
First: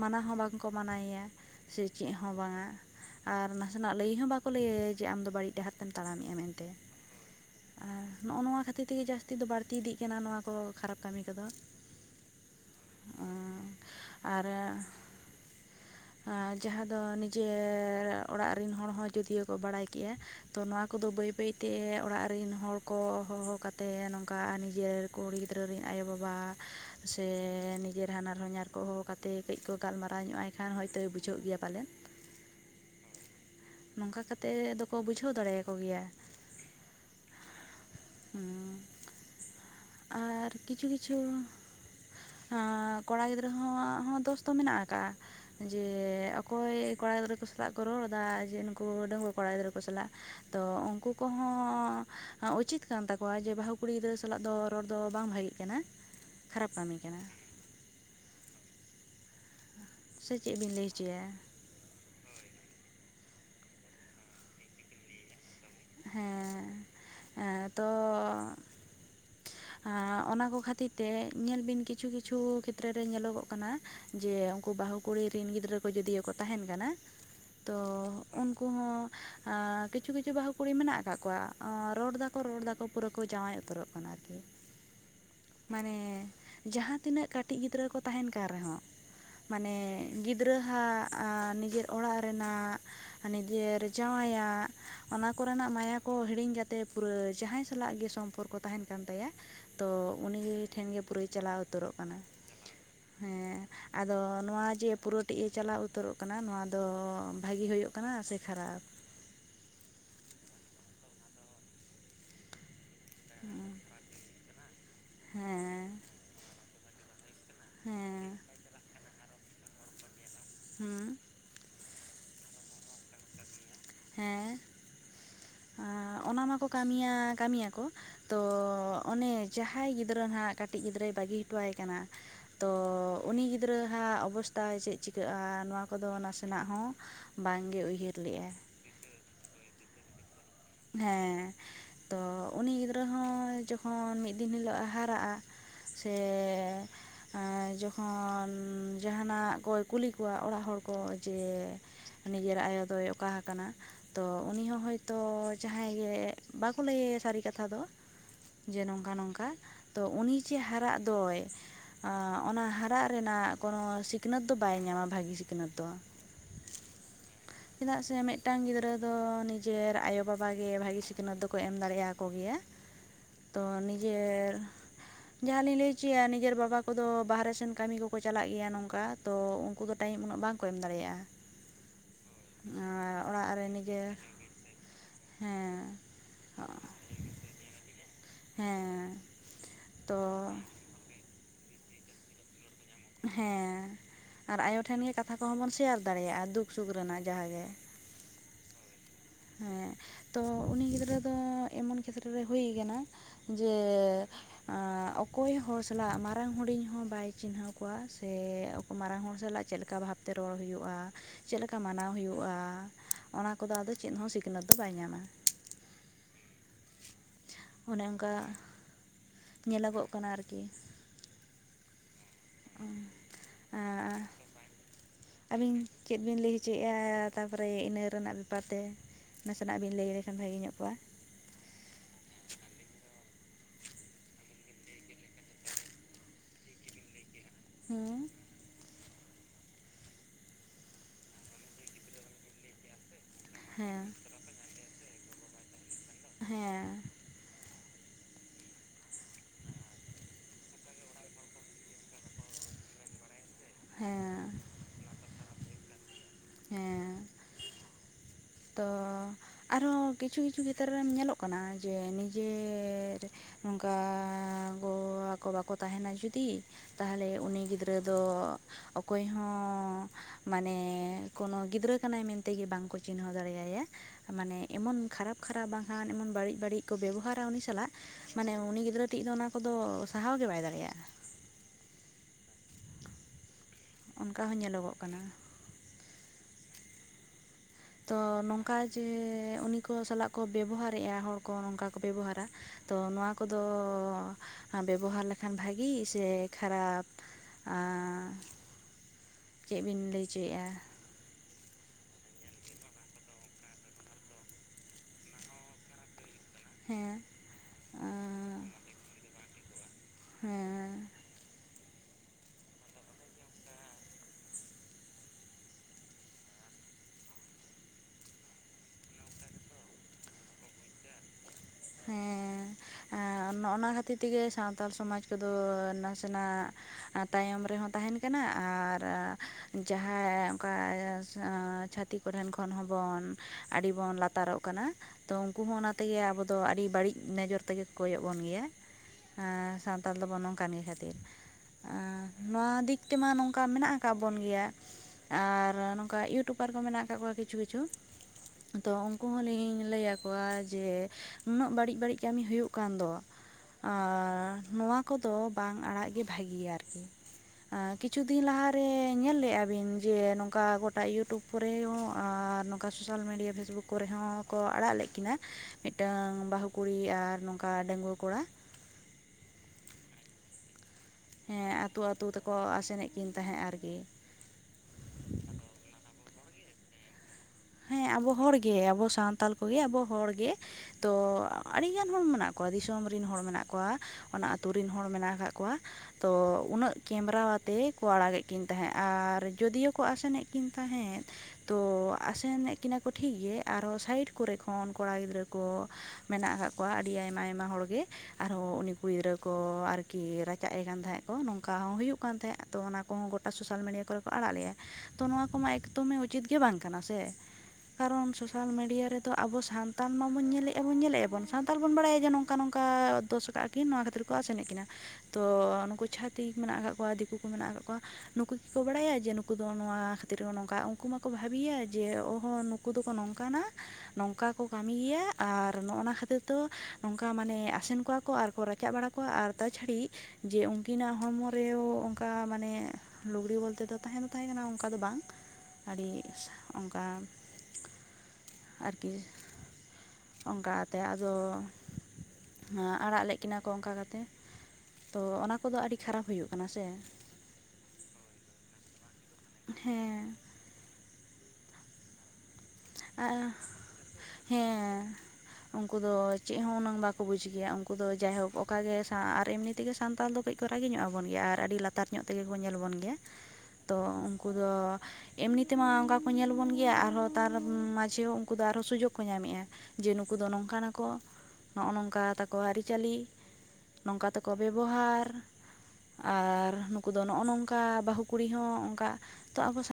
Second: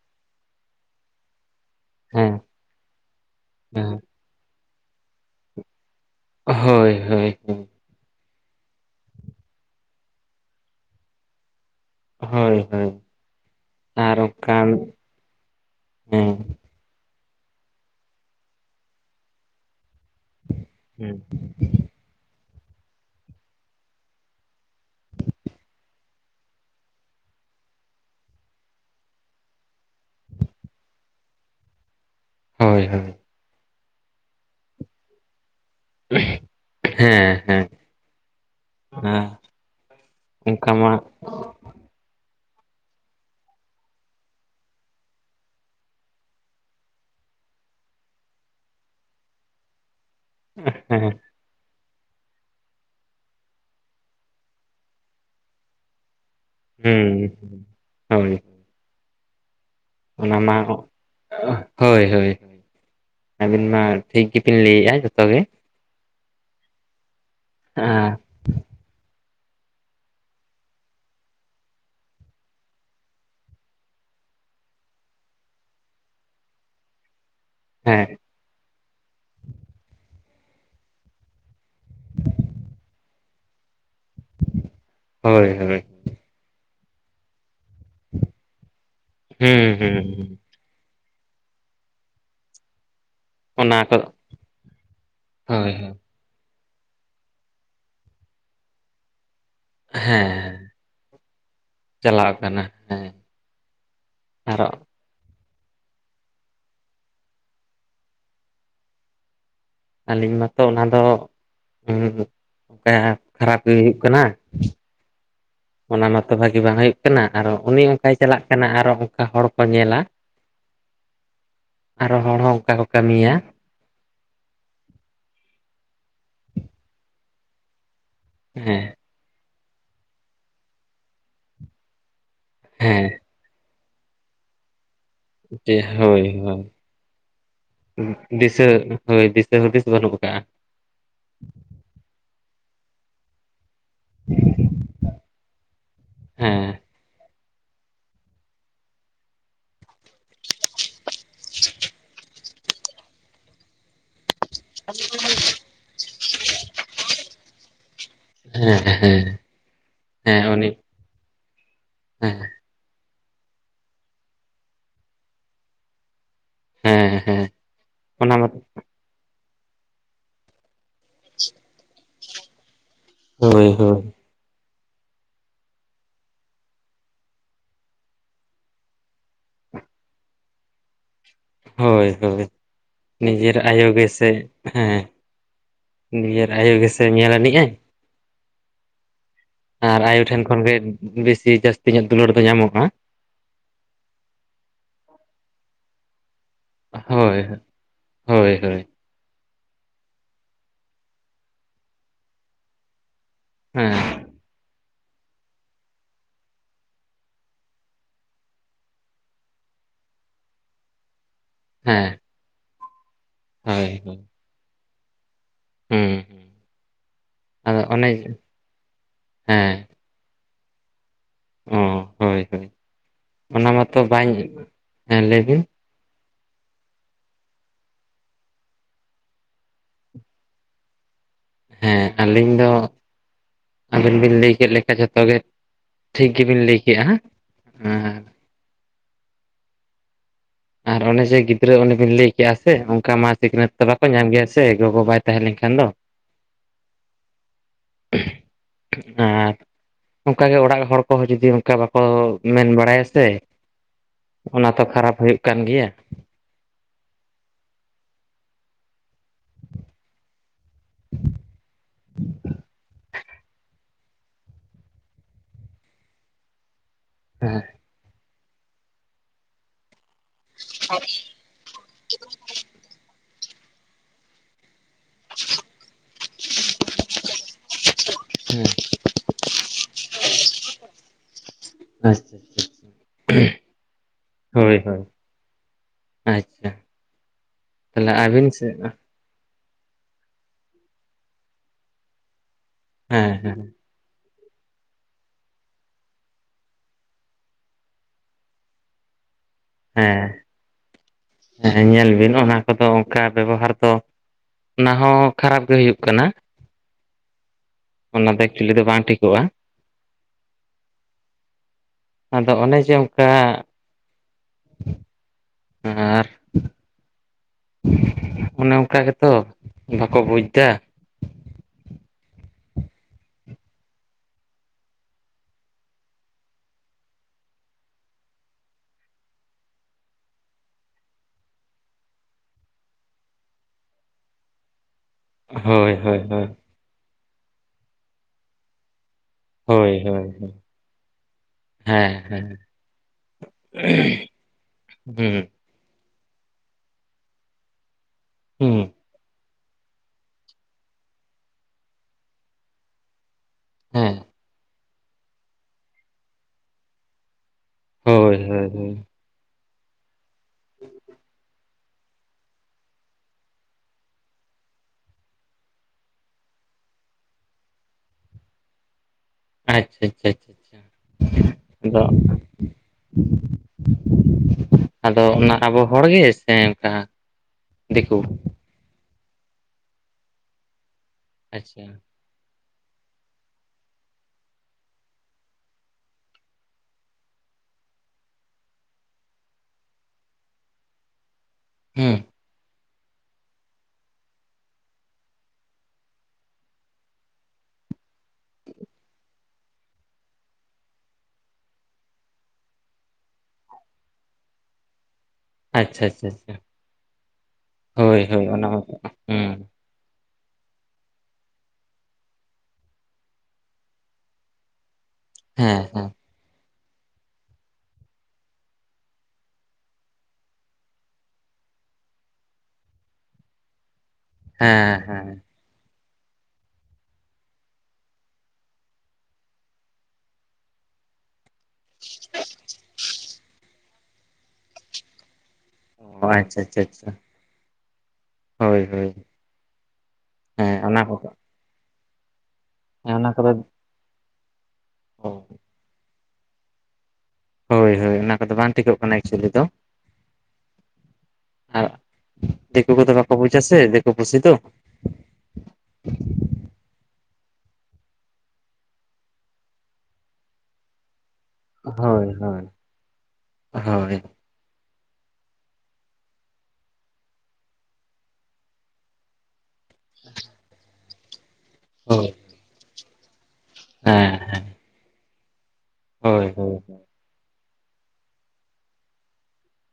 ᱢᱟᱱᱟᱣ ᱦᱚᱸ ᱵᱟᱝᱠᱚ ᱢᱟᱱᱟᱭ ᱭᱟ ᱥᱮ ᱪᱮᱫ ᱦᱚᱸ ᱦᱮᱸ ᱵᱟᱝᱟ ᱟᱨ ᱱᱟᱥᱮᱱᱟᱜ ᱞᱟᱹᱭ ᱦᱚᱸ ᱵᱟᱝ ᱠᱚ ᱠᱚ ᱞᱟᱹᱭᱟ ᱡᱮ ᱟᱢ ᱫᱚ ᱵᱟᱹᱲᱤᱡ ᱰᱟᱦᱟᱨ ᱛᱮᱢ ᱛᱟᱲᱟᱢᱮᱜᱼᱟ ᱢᱮᱱᱛᱮ᱾ ᱦᱳᱭ ᱦᱳᱭ ᱟᱨ ᱱᱚᱜᱼᱚ ᱱᱚᱣᱟ ᱠᱷᱟᱹᱛᱤᱨ ᱛᱮᱜᱮ ᱡᱟᱹᱥᱛᱤ ᱫᱚ ᱵᱟᱹᱲᱛᱤ ᱤᱫᱤᱜ ᱠᱟᱱᱟ ᱱᱚᱣᱟ ᱠᱚ ᱠᱷᱟᱨᱟᱯ ᱠᱟᱹᱢᱤ ᱠᱚᱫᱚ᱾ ᱦᱳᱭ ᱦᱳᱭ ᱟᱨ [unintelligible] ᱚᱱᱠᱟᱱ ᱦᱮᱸ ᱡᱟᱦᱟᱸ ᱫᱚ ᱱᱤᱡᱮ ᱚᱲᱟᱜ ᱨᱮᱱ ᱦᱚᱲ ᱦᱚᱸ ᱡᱳᱫᱤᱭᱳ ᱠᱚ ᱵᱟᱲᱟᱭ ᱠᱮᱜᱼᱟ᱾ ᱛᱚ ᱱᱚᱣᱟ ᱠᱚᱫᱚ ᱦᱮᱸ ᱵᱟᱹᱭ ᱵᱟᱹᱭᱛᱮ ᱚᱲᱟᱜ ᱨᱮᱱ ᱦᱚᱲ ᱠᱚ ᱦᱚᱦᱚ ᱠᱟᱛᱮᱫ ᱱᱚᱝᱠᱟ ᱱᱤᱡᱮᱨ ᱠᱩᱲᱤ ᱜᱤᱫᱽᱨᱟᱹ ᱨᱮᱱ ᱟᱭᱳ-ᱵᱟᱵᱟ᱾ ᱥᱮ ᱱᱤᱡᱮᱨ ᱦᱟᱱᱟᱨ ᱦᱚᱧᱦᱟᱨ ᱠᱚᱦᱚᱸ ᱠᱟᱛᱮ ᱠᱟᱹᱡ ᱠᱚ ᱜᱟᱞᱢᱟᱣ ᱧᱚᱜᱼᱟᱭ ᱠᱷᱟᱱ ᱦᱚᱭᱛᱚᱭ ᱵᱩᱡᱷᱟᱹᱜ ᱜᱮᱭᱟ ᱯᱟᱞᱮᱱ᱾ ᱦᱳᱭ ᱦᱳᱭ ᱱᱚᱝᱠᱟ ᱠᱟᱛᱮᱜ ᱫᱚᱠᱚ ᱵᱩᱡᱷᱟᱹᱣ ᱫᱟᱲᱮᱭᱟ ᱠᱚᱜᱮ ᱭᱟ᱾ ᱦᱮᱸ ᱦᱮᱸ ᱟᱨ ᱚᱱᱠᱟ ᱠᱤᱪᱷᱩ ᱢᱟ ᱠᱤᱪᱷᱩ ᱟᱸ ᱠᱚᱲᱟ ᱜᱤᱫᱽᱨᱟᱹ ᱦᱚᱸᱣᱟᱜ ᱦᱚᱸ ᱫᱚᱥ ᱫᱚ ᱢᱮᱱᱟᱜ ᱟᱠᱟᱜᱼᱟ᱾ ᱡᱮ ᱚᱠᱚᱭ ᱠᱚᱲᱟ ᱜᱤᱫᱽᱨᱟᱹ ᱠᱚ ᱥᱟᱞᱟᱜ ᱠᱚ ᱨᱚᱲ ᱫᱟ᱾ ᱡᱮ ᱱᱩᱠᱩ ᱰᱟᱺᱜᱩᱟᱹ ᱠᱚᱲᱟ ᱜᱤᱫᱽᱨᱟᱹ ᱠᱚ ᱥᱟᱞᱟᱜ ᱛᱚ ᱦᱮᱸ ᱩᱱᱠᱩ ᱠᱚᱦᱚᱸ ᱩᱪᱤᱛ ᱠᱟᱱ ᱛᱟᱠᱚᱣᱟ ᱡᱮ ᱵᱟᱹᱦᱩ ᱠᱩᱲᱤ ᱜᱤᱫᱽᱨᱟᱹ ᱥᱟᱞᱟᱜ ᱫᱚ ᱨᱚᱲ ᱫᱚ ᱵᱟᱝ ᱵᱷᱟᱜᱤᱜ ᱠᱟᱱᱟ᱾ ᱠᱷᱟᱨᱟᱯ ᱠᱟᱹᱢᱤ ᱠᱟᱱᱟ ᱦᱩᱸ ᱦᱳᱭ᱾ ᱥᱮ ᱚᱱᱟ ᱢᱟ ᱪᱮᱫ ᱵᱤᱱ ᱞᱟᱹᱭ ᱦᱚᱪᱚᱭᱟ [unintelligible] ᱦᱳᱭ ᱦᱳᱭ, ᱟᱹᱵᱤᱱ ᱢᱟ ᱴᱷᱤᱠ ᱜᱮᱵᱤᱱ ᱞᱟᱹᱭᱮᱜᱼᱟ ᱡᱚᱛᱚ ᱜᱮ᱾ ᱦᱮᱸ ᱛᱚ ᱚᱱᱟ ᱠᱚ ᱠᱷᱟᱹᱛᱤᱨ ᱛᱮ ᱧᱮᱞ ᱵᱤᱱ ᱠᱤᱪᱷᱩ ᱠᱤᱪᱷᱩ ᱠᱷᱮᱛᱨᱮ ᱨᱮ ᱧᱮᱞᱚᱜᱚᱜ ᱠᱟᱱᱟ᱾ ᱡᱮ ᱩᱱᱠᱩ ᱵᱟᱹᱦᱩ ᱠᱩᱲᱤ ᱨᱮᱱ ᱜᱤᱫᱽᱨᱟᱹ ᱠᱚ ᱡᱚᱫᱤᱭᱳ ᱠᱚ ᱛᱟᱦᱮᱱ ᱠᱟᱱᱟ᱾ ᱛᱚ ᱦᱮᱸ ᱩᱱᱠᱩ ᱦᱚᱸ ᱠᱤᱪᱷᱩ ᱠᱤᱪᱷᱩ ᱵᱟᱦᱩ ᱠᱩᱲᱤ ᱢᱮᱱᱟᱜ ᱟᱠᱟᱫ ᱠᱚᱣᱟ ᱨᱚᱲ ᱫᱟᱠᱚ ᱨᱚᱲ ᱮᱫᱟᱠᱚ ᱯᱩᱨᱟᱹ ᱠᱚ ᱡᱟᱶᱟᱭ ᱩᱛᱟᱹᱨᱚᱜ ᱠᱟᱱᱟ ᱟᱨᱠᱤ᱾ ᱦᱳᱭ ᱦᱳᱭ ᱢᱟᱱᱮ ᱡᱟᱦᱟᱸ ᱛᱤᱱᱟᱹᱜ ᱠᱟᱴ ᱴᱤᱜ ᱜᱤᱫᱽᱨᱟᱹ ᱠᱚ ᱛᱟᱦᱮᱱ ᱠᱟᱱ ᱨᱮᱦᱚᱸ ᱦᱩᱸ ᱢᱟᱱᱮ ᱦᱩᱸ ᱜᱤᱫᱽᱨᱟᱹ ᱦᱟᱸᱜ ᱟᱨ ᱱᱤᱡᱮᱨ ᱚᱲᱟᱜ ᱨᱮᱱᱟᱜ, ᱚᱱᱟ ᱱᱤᱡᱮᱨ ᱠᱚᱫᱚ ᱡᱟᱶᱟᱭᱟᱜ ᱚᱱᱟ ᱠᱚᱨᱮᱱᱟᱜ ᱦᱳᱭ ᱦᱳᱭ ᱦᱮᱸ ᱢᱟᱭᱟ ᱠᱚ ᱦᱤᱲᱤᱧᱛᱮ ᱯᱩᱨᱟᱹ ᱡᱟᱦᱟᱸᱭ ᱥᱟᱞᱟᱜ ᱜᱮ ᱥᱚᱢᱯᱚᱨᱠᱚ ᱛᱟᱦᱮᱱ ᱠᱟᱱ ᱛᱟᱭᱟ, ᱛᱚ ᱦᱮᱸ ᱩᱱᱤ ᱴᱷᱮᱱ ᱜᱮ ᱯᱩᱨᱟᱹᱭ ᱪᱟᱞᱟᱣ ᱩᱛᱟᱹᱨᱚᱜ ᱠᱟᱱᱟ᱾ ᱦᱮᱸ ᱟᱫᱚ ᱟᱨ ᱱᱚᱣᱟ ᱡᱮ ᱯᱩᱨᱟᱹ ᱠᱟᱹᱴᱤᱡ ᱮ ᱪᱟᱞᱟᱣ ᱩᱛᱟᱹᱨᱚᱜ ᱠᱟᱱᱟ ᱱᱚᱣᱟ ᱫᱚ ᱵᱷᱟᱜᱤ ᱦᱳᱭᱳᱜ ᱠᱟᱱᱟ ᱥᱮ ᱠᱷᱟᱨᱟᱯ? ᱟᱹᱞᱤᱧ ᱢᱟᱛᱚ ᱚᱱᱟ ᱫᱚ ᱩᱸ ᱮᱸ ᱠᱷᱟᱨᱟᱯ ᱜᱮ ᱦᱩᱭᱩᱜ ᱠᱟᱱᱟ᱾ ᱦᱮᱸ ᱚᱱᱟ ᱢᱟᱛᱚ ᱵᱷᱟᱹᱜᱤ ᱵᱟᱝ ᱦᱳᱭᱳᱜ ᱠᱟᱱᱟ ᱟᱨᱚ ᱩᱱᱤ ᱚᱱᱠᱟᱭ ᱦᱮᱸ ᱪᱟᱞᱟᱜ ᱠᱟᱱᱟ ᱟᱨᱚ ᱚᱱᱠᱟ ᱦᱚᱲ ᱠᱚ ᱧᱮᱞᱟ᱾ ᱦᱮᱸ ᱟᱨᱚ ᱦᱚᱲ ᱦᱚᱸ ᱚᱱᱠᱟ ᱠᱚ ᱠᱟᱹᱢᱤᱭᱟ᱾ ᱦᱮᱸ ᱚᱱᱟ ᱢᱟᱠᱚ ᱠᱟᱹᱢᱤᱭᱟ ᱠᱟᱹᱢᱤᱭᱟᱠᱚ ᱛᱚ ᱦᱮᱸ ᱚᱱᱮ ᱡᱟᱦᱟᱸᱭ ᱜᱤᱫᱽᱨᱟᱹ ᱱᱟᱦᱟᱜ ᱠᱟᱹᱴᱤᱡ ᱜᱤᱫᱽᱨᱟᱹᱭ ᱵᱟᱹᱜᱤ ᱦᱚᱴᱚᱣᱟᱭ ᱠᱟᱱᱟ ᱛᱚ ᱦᱮᱸ ᱩᱱᱤ ᱜᱤᱫᱽᱨᱟᱹ ᱦᱟ ᱚᱵᱚᱥ ᱛᱟ ᱪᱮᱫ ᱪᱤᱠᱟᱹᱜᱼᱟ ᱡᱮ ᱱᱚᱣᱟ ᱠᱚᱫᱚ ᱦᱳᱭ ᱦᱳᱭ ᱱᱟᱥᱮᱱᱟᱜ ᱦᱚᱸ ᱵᱟᱝᱜᱮ ᱩᱭᱦᱟᱹᱨ ᱞᱮᱜᱼᱟ ᱾ ᱫᱤᱥᱟᱹ ᱦᱳᱭ ᱫᱤᱥᱟᱹ ᱦᱩᱫᱤᱥ ᱵᱟᱹᱱᱩᱜ ᱠᱟᱜᱼᱟ᱾ ᱦᱮᱸ ᱛᱚ ᱩᱱᱤ ᱜᱤᱫᱽᱨᱟᱹ ᱦᱚᱸ ᱡᱚᱠ ᱦᱚᱸ ᱢᱤᱫ ᱫᱤᱱ ᱦᱤᱞᱳᱜ ᱮ ᱦᱟᱨᱟᱜᱼᱟ ᱥᱮ ᱦᱮᱸ ᱡᱚᱠᱷᱚᱱ ᱡᱟᱦᱟᱱᱟᱜ ᱠᱚᱭ ᱠᱩᱞᱤ ᱠᱚᱣᱟ ᱚᱲᱟᱜ ᱦᱚᱲ ᱠᱚ ᱡᱮ ᱱᱤᱡᱮᱨ ᱟᱭᱳ ᱫᱚᱭ ᱚᱠᱟ ᱟᱠᱟᱱᱟ ᱛᱚ ᱩᱱᱤ ᱦᱚᱸ ᱦᱚᱭᱛᱚ ᱡᱟᱦᱟᱸᱭ ᱜᱮ ᱵᱟᱠᱚ ᱞᱟᱹᱭᱟ ᱥᱟᱹᱨᱤ ᱠᱟᱛᱷᱟ ᱫᱚ ᱦᱮᱸ ᱡᱮ ᱱᱚᱝᱠᱟ ᱦᱮᱸ ᱱᱚᱝᱠᱟ ᱛᱚ ᱩᱱᱤ ᱪᱮ ᱦᱟᱨᱟᱜ ᱫᱚᱭ ᱦᱮᱸ ᱚᱱᱟ ᱦᱟᱨᱟᱜ ᱨᱮᱱᱟᱜ ᱠᱚᱱᱚ ᱥᱤᱠᱷᱱᱟᱹᱛ ᱫᱚ ᱵᱟᱭ ᱧᱟᱢᱟ ᱵᱷᱟᱹᱜᱤ ᱥᱤᱠᱷᱱᱟᱹᱛ ᱫᱚ ᱦᱮᱸ ᱦᱮᱸ ᱪᱮᱫᱟᱜ ᱥᱮ ᱚᱱᱟ ᱢᱟ ᱢᱤᱫᱴᱟᱝ ᱜᱤᱫᱽᱨᱟᱹ ᱫᱚ ᱱᱤᱡᱮᱨ ᱟᱭᱳᱼᱵᱟᱵᱟ ᱜᱮ ᱵᱷᱟᱜᱤ ᱥᱤᱠᱷᱱᱟᱹᱛ ᱫᱚᱠᱚ ᱮᱢ ᱫᱟᱲᱮᱭᱟᱠᱚ ᱜᱮᱭᱟ ᱛᱚ ᱦᱳᱭ ᱦᱳᱭ ᱱᱤᱡᱮᱨ ᱡᱟᱦᱟᱸ ᱞᱤᱧ ᱞᱟᱹᱭ ᱚᱪᱚᱭᱟ ᱱᱤᱡᱮᱨ ᱵᱟᱵᱟ ᱠᱚᱫᱚ ᱵᱟᱨᱦᱮ ᱥᱮᱱ ᱠᱟᱹᱢᱤ ᱠᱚᱠᱚ ᱪᱟᱞᱟᱜ ᱜᱮᱭᱟ ᱱᱚᱝᱠᱟ ᱛᱚ ᱩᱱᱠᱩ ᱫᱚ ᱴᱟᱭᱤᱢ ᱩᱱᱟᱹᱜ ᱵᱟᱝ ᱠᱚ ᱮᱢ ᱫᱟᱲᱮᱭᱟᱜᱼᱟ ᱦᱳᱭ ᱦᱳᱭ ᱟᱨ ᱚᱲᱟᱜ ᱱᱤᱡᱮᱨ ᱨᱮ ᱟᱭᱳ ᱱᱤᱡᱮᱨ ᱜᱮᱥᱮ ᱦᱮᱸ ᱦᱮᱸ ᱱᱤᱡᱮᱨ ᱟᱭᱳ ᱜᱮᱥᱮ ᱧᱮᱞ ᱟᱹᱱᱤᱡᱟᱭ ᱦᱮᱸ ᱟᱨ ᱟᱭᱳ ᱛᱚ ᱴᱷᱮᱱ ᱠᱷᱚᱱᱜᱮ ᱵᱮᱥᱤ ᱡᱟᱹᱥᱛᱤ ᱧᱚᱜ ᱫᱩᱞᱟᱹᱲ ᱫᱚ ᱧᱟᱢᱚᱜᱼᱟ ᱦᱮᱸ ᱟᱨ ᱟᱭᱳ ᱴᱷᱮᱱ ᱜᱮ ᱠᱟᱛᱷᱟ ᱠᱚᱦᱚᱸ ᱵᱚᱱ ᱥᱮᱭᱟᱨ ᱫᱟᱲᱮᱭᱟᱜᱼᱟ ᱫᱩᱠ ᱥᱩᱠ ᱨᱮᱱᱟᱜ ᱡᱟᱦᱟᱸ ᱦᱳᱭ ᱜᱮ ᱦᱳᱭ ᱦᱳᱭ ᱦᱮᱸ ᱛᱚ ᱩᱱᱤ ᱜᱤᱫᱽᱨᱟᱹ ᱫᱚ ᱮᱢᱚᱱ ᱠᱷᱮᱛᱨᱮ ᱨᱮ ᱦᱩᱭ ᱠᱟᱱᱟ ᱡᱮᱻ ᱦᱮᱸ ᱚᱠᱚᱭ ᱦᱚᱲ ᱥᱟᱞᱟᱜ ᱢᱟᱨᱟᱝ ᱦᱩᱰᱤᱧ ᱦᱚᱸ ᱵᱟᱭ ᱪᱤᱱᱦᱟᱹᱣ ᱠᱚᱣᱟ ᱥᱮ ᱢᱟᱨᱟᱝ ᱦᱚᱲ ᱥᱟᱞᱟᱜ ᱪᱮᱫ ᱞᱮᱠᱟ ᱵᱷᱟᱵᱽᱛᱮ ᱨᱚᱲ ᱦᱩᱭᱩᱜᱼᱟ? ᱪᱮᱫ ᱞᱮᱠᱟ ᱢᱟᱱᱟᱣ ᱦᱮᱸ ᱦᱩᱭᱩᱜᱼᱟ? ᱚᱱᱟ ᱠᱚᱫᱚ ᱦᱳᱭ ᱟᱫᱚ ᱪᱮᱫ ᱦᱳᱭ ᱦᱚᱸ ᱥᱤᱠᱷᱱᱟᱹᱛ ᱫᱚ ᱵᱟᱭ ᱧᱟᱢᱟ ᱦᱩᱸ ᱟᱫᱚ ᱚᱱᱮ ᱦᱮᱸ ᱧᱮᱞᱚᱜᱚᱜ ᱠᱟᱱᱟ ᱟᱨ ᱠᱤ ᱚ ᱦᱳᱭ ᱦᱳᱭ ᱚᱱᱟ ᱢᱟᱛᱚ ᱵᱟᱹᱧ ᱟᱹᱵᱤᱱ ᱪᱮᱫ ᱵᱤᱱ ᱞᱟᱹᱭ ᱦᱚᱪᱚᱭᱮᱫᱼᱟ ᱛᱟᱨᱯᱚᱨᱮ ᱤᱱᱟᱹ ᱨᱮᱱᱟᱜ ᱵᱮᱯᱟᱨ ᱛᱮ? ᱱᱟᱥᱮᱱᱟᱜ ᱵᱤᱱ ᱞᱟᱹᱭ ᱞᱮᱠᱷᱟᱱ ᱵᱷᱟᱜᱮ ᱧᱚᱜ ᱠᱚᱜᱼᱟ ᱦᱮᱸ ᱟᱹᱞᱤᱧ ᱫᱚ ᱟᱵᱤᱱ ᱵᱤᱱ ᱞᱟᱹᱭ ᱠᱮᱫ ᱞᱮᱠᱟ ᱡᱷᱚᱛᱚᱜ ᱜᱮ ᱴᱷᱤᱠ ᱜᱮᱵᱤᱱ ᱞᱟᱹᱭ ᱠᱮᱫᱼᱟ ᱦᱩᱸ ᱟᱨ ᱚᱱᱮ ᱡᱮ ᱜᱤᱫᱽᱨᱟᱹ ᱚᱱᱮ ᱵᱤᱱ ᱞᱟᱹᱭ ᱠᱮᱜᱼᱟ ᱥᱮ ᱚᱱᱠᱟ ᱢᱟ ᱥᱤᱠᱷᱱᱟᱹᱛ ᱫᱚ ᱵᱟᱠᱚ ᱦᱮᱸ ᱧᱟᱢ ᱜᱮᱭᱟ ᱥᱮ ᱜᱚᱜᱚ ᱵᱟᱭ ᱛᱟᱦᱮᱸ ᱞᱮᱱᱠᱷᱟᱱ ᱠᱷᱟᱱ ᱫᱚ ᱦᱮᱸ ᱟᱨ ᱚᱱᱠᱟᱜᱮ ᱚᱲᱟᱜ ᱦᱚᱲ ᱠᱚᱦᱚᱸ ᱡᱩᱫᱤ ᱚᱱᱠᱟ ᱵᱟᱠᱚ ᱢᱮᱱ ᱵᱟᱲᱟᱭᱟ ᱥᱮ ᱦᱮᱸ ᱚᱱᱟ ᱛᱚ ᱠᱷᱟᱨᱟᱯ ᱦᱩᱭᱩᱜ ᱠᱟᱱ ᱜᱮᱭᱟ। ᱦᱮᱸ ᱛᱚᱻ ᱟᱨᱦᱚᱸ ᱠᱤᱪᱷᱩ ᱠᱤᱪᱷᱩ ᱠᱷᱮᱛᱨᱮ ᱨᱮ ᱧᱮᱞᱚᱜ ᱠᱟᱱᱟ ᱡᱮ ᱱᱤᱡᱮᱨᱻ ᱱᱚᱝᱠᱟᱻ ᱜᱚ ᱵᱟᱵᱟ ᱠᱚ ᱵᱟᱠᱚ ᱛᱟᱸᱦᱮᱱᱟ ᱡᱩᱫᱤ ᱛᱟᱦᱚᱞᱮ ᱩᱱᱤ ᱦᱮᱸ ᱜᱤᱫᱽᱨᱟᱹ ᱫᱚ ᱚᱠᱚᱭᱦᱚᱸ ᱢᱟᱱᱮ ᱠᱳᱱᱳ ᱜᱤᱫᱽᱨᱟᱹ ᱠᱟᱱᱟᱭ ᱢᱮᱱ ᱛᱮᱜᱮ ᱵᱟᱝᱠᱚ ᱪᱤ ᱪᱤᱱᱦᱟᱹᱣ ᱫᱟᱲᱮᱭᱟᱭᱟ ᱢᱟᱱᱮ ᱮᱢᱚᱱ ᱠᱷᱟᱨᱟᱯ ᱠᱷᱟᱨᱟᱯ ᱵᱟᱝᱠᱷᱟᱱ ᱮᱢᱚᱱ ᱵᱟᱹᱲᱤᱡ ᱵᱟᱹᱲᱤᱡ ᱠᱚ ᱵᱮᱵᱚᱦᱟᱨᱟ ᱩᱱᱤ ᱥᱟᱞᱟᱜ ᱢᱟᱱᱮ ᱦᱮᱸ ᱩᱱᱤ ᱜᱤᱫᱽᱨᱟᱹ ᱴᱤᱡ ᱫᱚ ᱚᱱᱟ ᱠᱚᱫᱚ ᱥᱟᱦᱟᱣ ᱜᱮ ᱵᱟᱭ ᱫᱟᱲᱮᱭᱟᱜᱼᱟ। ᱟᱪᱪᱷᱟ ᱟᱪᱪᱷᱟ ᱚᱱᱠᱟ ᱦᱚᱸ ᱦᱳᱭ ᱧᱮᱞᱚᱜᱚᱜ ᱦᱳᱭ ᱠᱟᱱᱟ ᱟᱪᱪᱷᱟ ᱛᱟᱦᱚᱞᱮ ᱛᱚ ᱟᱹᱵᱤᱱ ᱱᱚᱝᱠᱟ ᱥᱮᱫ ᱡᱮ ᱩᱱᱤ ᱠᱚ ᱥᱟᱞᱟᱜ ᱠᱚ ᱵᱮᱵᱚᱦᱟᱨᱮᱜᱼᱟ ᱦᱚᱲ ᱠᱚ ᱱᱚᱝᱠᱟ ᱠᱚ ᱵᱮᱵᱚᱦᱟᱨᱟ। ᱛᱚ ᱱᱚᱣᱟ ᱦᱮᱸ ᱠᱚᱫᱚᱻ ᱦᱮᱸ ᱵᱮᱵᱚᱦᱟᱨ ᱞᱮᱠᱷᱟᱱ ᱵᱷᱟᱜᱤ ᱥᱮ ᱠᱷᱟᱨᱟᱯ? ᱟᱸᱻ ᱪᱮᱫ ᱵᱤᱱ ᱞᱟᱹᱭ ᱦᱮᱸ ᱦᱚᱪᱚᱭᱮᱫᱼᱟ? ᱦᱮᱸ ᱧᱮᱞ ᱵᱤᱱ ᱚᱱᱟ ᱠᱚᱫᱚ ᱚᱱᱠᱟ ᱵᱮᱵᱚᱦᱟᱨ ᱫᱚ ᱚᱱᱟ ᱦᱚᱸ ᱠᱷᱟᱨᱟᱯ ᱜᱮ ᱦᱩᱭᱩᱜ ᱠᱟᱱᱟ। ᱦᱮᱸ ᱚᱱᱟ ᱫᱚ ᱮᱠᱪᱩᱣᱮᱞᱤ ᱫᱚ ᱵᱟᱝ ᱴᱷᱤᱠᱚᱜᱼᱟ। ᱦᱮᱸ ᱟᱫᱚ ᱚᱱᱮ ᱡᱮ ᱚᱱᱠᱟ ᱟᱨ ᱚᱱᱮ ᱚᱱᱠᱟ ᱜᱮᱛᱚ ᱵᱟᱠᱚ ᱵᱩᱡᱽ ᱮᱫᱟ। ᱦᱮᱸ ᱮ ᱚᱱᱟ ᱠᱷᱟᱹᱛᱤᱨ ᱛᱮᱜᱮ ᱥᱟᱱᱛᱟᱲ ᱥᱚᱢᱟᱡᱽ ᱠᱚᱫᱚ ᱱᱟᱥᱮᱱᱟᱜ ᱛᱟᱭᱚᱢ ᱨᱮᱦᱚᱸ ᱛᱟᱦᱮᱱ ᱠᱟᱱᱟ ᱟᱨ ᱡᱟᱦᱟᱸᱭ ᱚᱱᱠᱟ ᱥᱮ ᱪᱷᱟᱹᱛᱤᱠ ᱩᱱᱠᱩ ᱨᱤᱱᱠᱷᱚᱱ ᱦᱚᱸᱵᱚᱱ ᱟᱹᱰᱤ ᱵᱚᱱ ᱞᱟᱛᱟᱨᱚᱜ ᱠᱟᱱᱟ। ᱛᱚ ᱩᱱᱠᱩ ᱦᱚᱸ ᱚᱱᱟ ᱦᱳᱭ ᱛᱮᱜᱮ ᱦᱳᱭ ᱟᱵᱚ ᱦᱳᱭ ᱫᱚ ᱟᱹᱰᱤ ᱵᱟᱹᱲᱤᱡ ᱱᱚᱡᱚᱨ ᱛᱮᱜᱮ ᱠᱚ ᱠᱚᱭᱚᱜ ᱵᱚᱱ ᱜᱮᱭᱟ। ᱦᱮᱸ ᱦᱳᱭ ᱥᱟᱱᱛᱟᱞ ᱦᱳᱭ ᱫᱚᱵᱚᱱ ᱱᱚᱝᱠᱟ ᱜᱮ ᱠᱷᱟᱹᱛᱤᱨ ᱦᱮᱸ ᱦᱮᱸ ᱱᱚᱣᱟ ᱫᱤᱠ ᱛᱮᱢᱟ ᱱᱚᱝᱠᱟ ᱢᱮᱱᱟᱜ ᱟᱠᱟᱫ ᱵᱚᱱ ᱜᱮᱭᱟ ᱦᱩᱸ ᱟᱨ ᱟᱨ ᱱᱚᱝᱠᱟ ᱤᱭᱩᱴᱩᱵᱟᱨ ᱠᱚ ᱢᱮᱱᱟᱜ ᱟᱠᱟᱫ ᱠᱚᱣᱟ ᱠᱤᱪᱷᱩ ᱠᱤᱪᱷᱩ ᱦᱩᱸ ᱛᱚ ᱩᱱᱠᱩ ᱦᱚᱸ ᱞᱤᱧ ᱞᱟᱹᱭ ᱟᱠᱚ ᱠᱚᱣᱟ ᱡᱮ ᱱᱩᱱᱟᱹᱜ ᱵᱟᱹᱲᱤᱡ ᱵᱟᱹᱲᱤᱡ ᱠᱟᱹᱢᱤ ᱦᱩᱭᱩᱜ ᱠᱟᱱ ᱫᱚ ᱦᱮᱸ ᱟᱨ ᱱᱚᱣᱟ ᱠᱚᱫᱚ ᱵᱟᱝ ᱟᱲᱟᱜ ᱜᱮ ᱵᱷᱟᱹᱜᱮᱭᱟ ᱟᱨ ᱠᱤ ᱠᱤᱪᱷᱩ ᱦᱳᱭ ᱫᱤᱱ ᱦᱳᱭ ᱞᱟᱦᱟᱨᱮ ᱦᱳᱭ ᱧᱮᱞ ᱞᱮᱜᱼᱟ ᱵᱤᱱ? ᱡᱮ ᱱᱚᱝᱠᱟ ᱜᱚᱴᱟ ᱤᱭᱩᱴᱤᱭᱩᱵᱽ ᱠᱚᱨᱮ ᱦᱚᱸ ᱟᱨ ᱱᱚᱝᱠᱟ ᱥᱳᱥᱟᱞ ᱢᱤᱰᱤᱭᱟ ᱯᱷᱮᱥᱵᱩᱠ ᱠᱚᱨᱮ ᱦᱚᱸ। ᱠᱚ ᱟᱲᱟᱜ ᱞᱮᱫ ᱠᱤᱱᱟ ᱢᱤᱫᱴᱟᱝ ᱵᱟᱹᱦᱩ ᱠᱩᱲᱤ ᱟᱨ ᱱᱚᱝᱠᱟ ᱰᱟᱺᱜᱩᱣᱟᱹ ᱠᱚᱲᱟ। ᱟᱪᱪᱷᱟ ᱟᱪᱪᱷᱟ ᱟᱪᱪᱷᱟ ᱟᱪᱪᱷᱟ ᱦᱮᱸ ᱟᱹᱛᱩ ᱟᱫᱚ ᱟᱹᱛᱩ ᱛᱮᱠᱚ ᱟᱥᱮᱱᱮᱫ ᱠᱤᱱ ᱛᱟᱸᱦᱮᱜ ᱟᱨᱠᱤ। ᱟᱫᱚ ᱚᱱᱟ ᱟᱵᱚ ᱦᱚᱲ ᱜᱮ ᱥᱮ ᱚᱱᱠᱟ ᱦᱮᱸ ᱫᱤᱠᱩ ᱟᱵᱚ ᱦᱚᱲᱜᱮ ᱟᱵᱚ ᱥᱟᱱᱛᱟᱲ ᱠᱚᱜᱮ ᱟᱵᱚ ᱦᱚᱲ ᱜᱮ ᱛᱚ ᱟᱪᱪᱷᱟ ᱟᱹᱰᱤᱜᱟᱱ ᱦᱚᱲ ᱢᱮᱱᱟᱜ ᱠᱚᱣᱟ। ᱟᱠᱚ ᱫᱤᱥᱚᱢ ᱨᱮᱱ ᱦᱚᱲ ᱢᱮᱱᱟᱜ ᱠᱚᱣᱟ ᱚᱱᱟ ᱟᱹᱛᱩ ᱨᱮᱱ ᱦᱚᱲ ᱢᱮᱱᱟᱜ ᱟᱠᱟᱫ ᱠᱚᱣᱟ। ᱛᱚ ᱩᱱᱟᱹᱜ ᱠᱮᱢᱨᱟ ᱟᱛᱮ ᱠᱚ ᱟᱲᱟᱜᱮᱫ ᱠᱤᱱ ᱛᱟᱦᱮᱸᱜ ᱟᱨ ᱡᱚᱫᱤᱭᱳ ᱠᱚ ᱟᱥᱮᱱᱮᱫ ᱠᱤᱱᱟ ᱠᱤᱱ ᱛᱟᱦᱮᱸᱫ ᱛᱚ ᱦᱩᱸ ᱟᱥᱮᱱᱮᱫ ᱠᱤᱱᱟ ᱠᱚ ᱴᱷᱤᱠ ᱜᱮ ᱟᱨᱦᱚᱸ ᱥᱟᱭᱤᱰ ᱠᱚᱨᱮ ᱠᱷᱚᱱ ᱠᱚᱲᱟ ᱜᱤᱫᱽᱨᱟᱹ ᱠᱚ ᱢᱮᱱᱟᱜ ᱟᱠᱟᱫ ᱠᱚᱣᱟ। ᱠᱚᱣᱟ ᱟᱹᱰᱤ ᱟᱭᱢᱟ ᱟᱭᱢᱟ ᱦᱚᱲ ᱜᱮ ᱟᱨᱦᱚᱸ ᱩᱱᱤ ᱠᱩᱲᱤ ᱜᱤᱫᱽᱨᱟᱹ ᱠᱚ ᱟᱨᱠᱤ ᱨᱟᱪᱟᱜ ᱮ ᱠᱟᱱ ᱛᱟᱦᱮᱸᱫ। ᱛᱚ ᱱᱚᱝᱠᱟ ᱦᱚᱸ ᱦᱩᱭᱩᱜ ᱠᱟᱱ ᱛᱟᱦᱮᱸᱫ ᱛᱚ ᱚᱱᱟ ᱠᱚᱦᱚᱸ ᱜᱚᱴᱟ ᱥᱳᱥᱟᱞ ᱢᱤᱰᱤᱭᱟ ᱠᱚᱨᱮ ᱠᱚ ᱟᱲᱟᱜ ᱞᱮᱜᱼᱟ, ᱛᱚ ᱱᱚᱣᱟ ᱠᱚ ᱟᱪᱪᱷᱟ ᱮᱠᱫᱚᱢᱮ ᱟᱪᱪᱷᱟ ᱩᱪᱤᱛ ᱟᱪᱪᱷᱟ ᱜᱮ ᱵᱟᱝ ᱠᱟᱱᱟ ᱥᱮ ᱦᱳᱭ ᱠᱟᱨᱚᱱ ᱦᱳᱭ ᱥᱳᱥᱟᱞ ᱚᱱᱟ ᱢᱟ ᱦᱩᱸ ᱢᱤᱰᱤᱭᱟ ᱨᱮᱫᱚ ᱟᱵᱚ ᱦᱮᱸ ᱥᱟᱱ ᱥᱟᱱᱛᱟᱲ ᱢᱟᱵᱚᱱ ᱧᱮᱞᱮᱫᱼᱟ ᱵᱚᱱ ᱧᱮᱞᱮᱫᱼᱟ ᱵᱚᱱ ᱥᱟᱱᱛᱟᱞ ᱵᱚᱱ ᱵᱟᱲᱟᱭᱟ ᱡᱮ ᱱᱚᱝᱠᱟ ᱱᱚᱝᱠᱟ ᱫᱚᱥ ᱟᱠᱟᱜᱼᱟ ᱠᱤᱱ ᱱᱚᱣᱟ ᱠᱷᱟᱹᱛᱤᱨ ᱠᱚ ᱟᱥᱮᱱᱮᱫ ᱠᱤᱱᱟ। ᱛᱚ ᱦᱮᱸ ᱪᱷᱟᱹᱛᱤᱠ ᱢᱮᱱᱟᱜ ᱟᱠᱟᱫ ᱠᱚᱣᱟ ᱫᱤᱠᱩ ᱠᱚ ᱢᱮᱱᱟᱜ ᱟᱠᱟᱫ ᱠᱚᱣᱟ ᱱᱩᱠᱩ ᱠᱤᱠᱚ ᱵᱟᱲᱟᱭᱟ ᱡᱮ ᱱᱩᱠᱩ ᱫᱚ ᱱᱚᱣᱟ ᱠᱷᱟᱹᱛᱤᱨ ᱱᱚᱝᱠᱟ ᱩᱱᱠᱩ ᱢᱟᱠᱚ ᱵᱷᱟᱹᱵᱤᱭᱟ ᱡᱮ ᱚᱦᱚ ᱱᱩᱠᱩ ᱫᱚᱠᱚ ᱱᱚᱝᱠᱟᱱᱟ ᱱᱚᱝᱠᱟ ᱠᱚ ᱦᱮᱸ ᱦᱮᱸ ᱠᱟᱹᱢᱤᱭᱟ। ᱟᱨ ᱱᱚᱜᱼᱱᱟ ᱠᱷᱟᱹᱛᱤᱨ ᱛᱮ ᱱᱚᱝᱠᱟ ᱢᱟᱱᱮ ᱟᱥᱮᱱ ᱠᱚᱣᱟ ᱠᱚ ᱟᱨ ᱠᱚ ᱨᱟᱪᱟᱜ ᱵᱟᱲᱟ ᱠᱚᱣᱟ ᱟᱨ ᱛᱟ ᱪᱷᱟᱹᱲᱤ ᱡᱮ ᱩᱱᱠᱤᱱᱟᱜ ᱦᱚᱲᱢᱚ ᱨᱮ ᱚᱱᱠᱟ ᱢᱟᱱᱮ ᱞᱩᱜᱽᱲᱤ ᱵᱚᱞᱛᱮ ᱫᱚ ᱛᱟᱦᱮᱸᱱ ᱠᱟᱱᱛᱟᱭᱟ ᱚᱱᱠᱟ ᱫᱚ ᱵᱟᱝ ᱟᱹᱰᱤ ᱚ ᱟᱪᱪᱷᱟ ᱟᱪᱪᱷᱟ ᱟᱪᱪᱷᱟ ᱦᱳᱭ ᱟᱨ ᱦᱳᱭ ᱠᱤ ᱚᱱᱠᱟ ᱦᱮᱸ ᱠᱟᱛᱮ ᱚᱱᱟ ᱟᱫᱚ ᱠᱚᱫᱚ ᱟᱲᱟᱜ ᱚᱱᱟ ᱞᱮᱫ ᱠᱚᱫᱚ ᱠᱤᱱᱟᱹ ᱠᱚ ᱚᱱᱠᱟ ᱠᱟᱛᱮᱜ ᱛᱚ ᱚᱱᱟ ᱠᱚᱫᱚ ᱟᱹᱰᱤ ᱠᱷᱟᱨᱟᱯ ᱦᱩᱭᱩᱜ ᱠᱟᱱᱟ ᱥᱮ ᱦᱳᱭ ᱦᱳᱭ ᱚᱱᱟ ᱠᱚᱫᱚ ᱵᱟᱝ ᱴᱷᱤᱠᱚᱜ ᱠᱟᱱᱟ ᱮᱠᱪᱩᱭᱮᱞᱤ ᱫᱚ ᱦᱮᱸ ᱟᱨ ᱫᱤᱠᱩ ᱠᱚ ᱫᱚ ᱵᱟᱠᱚ ᱵᱩᱡᱽ ᱟᱨ ᱟᱥᱮ ᱫᱤᱠᱩ ᱯᱩᱥᱤ ᱫᱚ ᱦᱮᱸ ᱩᱱᱠᱩ ᱫᱚ ᱪᱮᱫ ᱦᱚᱸ ᱩᱱᱟᱹᱝ ᱵᱟᱠᱚ ᱵᱩᱡᱽ ᱜᱮᱭᱟ ᱩᱱᱠᱩ ᱫᱚ ᱡᱟᱭ ᱦᱳᱠ ᱚᱠᱟ ᱜᱮ ᱟᱨ ᱮᱢᱱᱤ ᱛᱮᱜᱮ ᱥᱟᱱᱛᱟᱞ ᱫᱚ ᱠᱟᱹᱡ ᱠᱚ ᱨᱟᱜᱤ ᱧᱚᱜ ᱟᱵᱚᱱ ᱜᱮᱭᱟ ᱟᱨ ᱟᱹᱰᱤ ᱞᱟᱛᱟᱨ ᱧᱚᱜ ᱦᱳᱭ ᱛᱮᱜᱮ ᱠᱚ ᱦᱳᱭ ᱧᱮᱞ ᱵᱚᱱ ᱜᱮᱭᱟ ᱛᱚ ᱦᱳᱭ ᱩᱱᱠᱩ ᱫᱚ ᱮᱢᱱᱤ ᱛᱮᱢᱟ ᱚᱱᱠᱟ ᱠᱚ ᱧᱮᱞ ᱵᱚᱱ ᱜᱮᱭᱟ ᱟᱨ ᱦᱚᱸ ᱛᱟᱨ ᱢᱟᱡᱷᱮ ᱩᱱᱠᱩ ᱫᱚ ᱟᱨᱦᱚᱸ ᱥᱩᱡᱳᱜ ᱠᱚ ᱧᱟᱢᱮᱜᱼᱟ ᱡᱮ ᱱᱩᱠᱩ ᱫᱚ ᱱᱚᱝᱠᱟ ᱱᱟ ᱠᱚ ᱱᱚᱜᱼᱚᱭ ᱦᱳᱭ ᱱᱚᱝᱠᱟ ᱛᱟᱠᱚ ᱠᱚ ᱟᱹᱨᱤ ᱪᱟᱹᱞᱤ ᱱᱚᱝᱠᱟ ᱦᱮᱸ ᱛᱮᱠᱚ ᱦᱮᱸ ᱵᱮᱵᱚᱦᱟᱨ ᱦᱳᱭ ᱟᱨ ᱦᱳᱭ ᱩᱱᱠᱩ ᱫᱚ ᱱᱚᱜᱼᱚᱭ ᱱᱚᱝᱠᱟ ᱵᱟᱹᱦᱩ ᱠᱩᱲᱤ ᱦᱚᱸ ᱚᱱᱠᱟ ᱛᱚ ᱟᱵᱚ ᱥᱟᱱ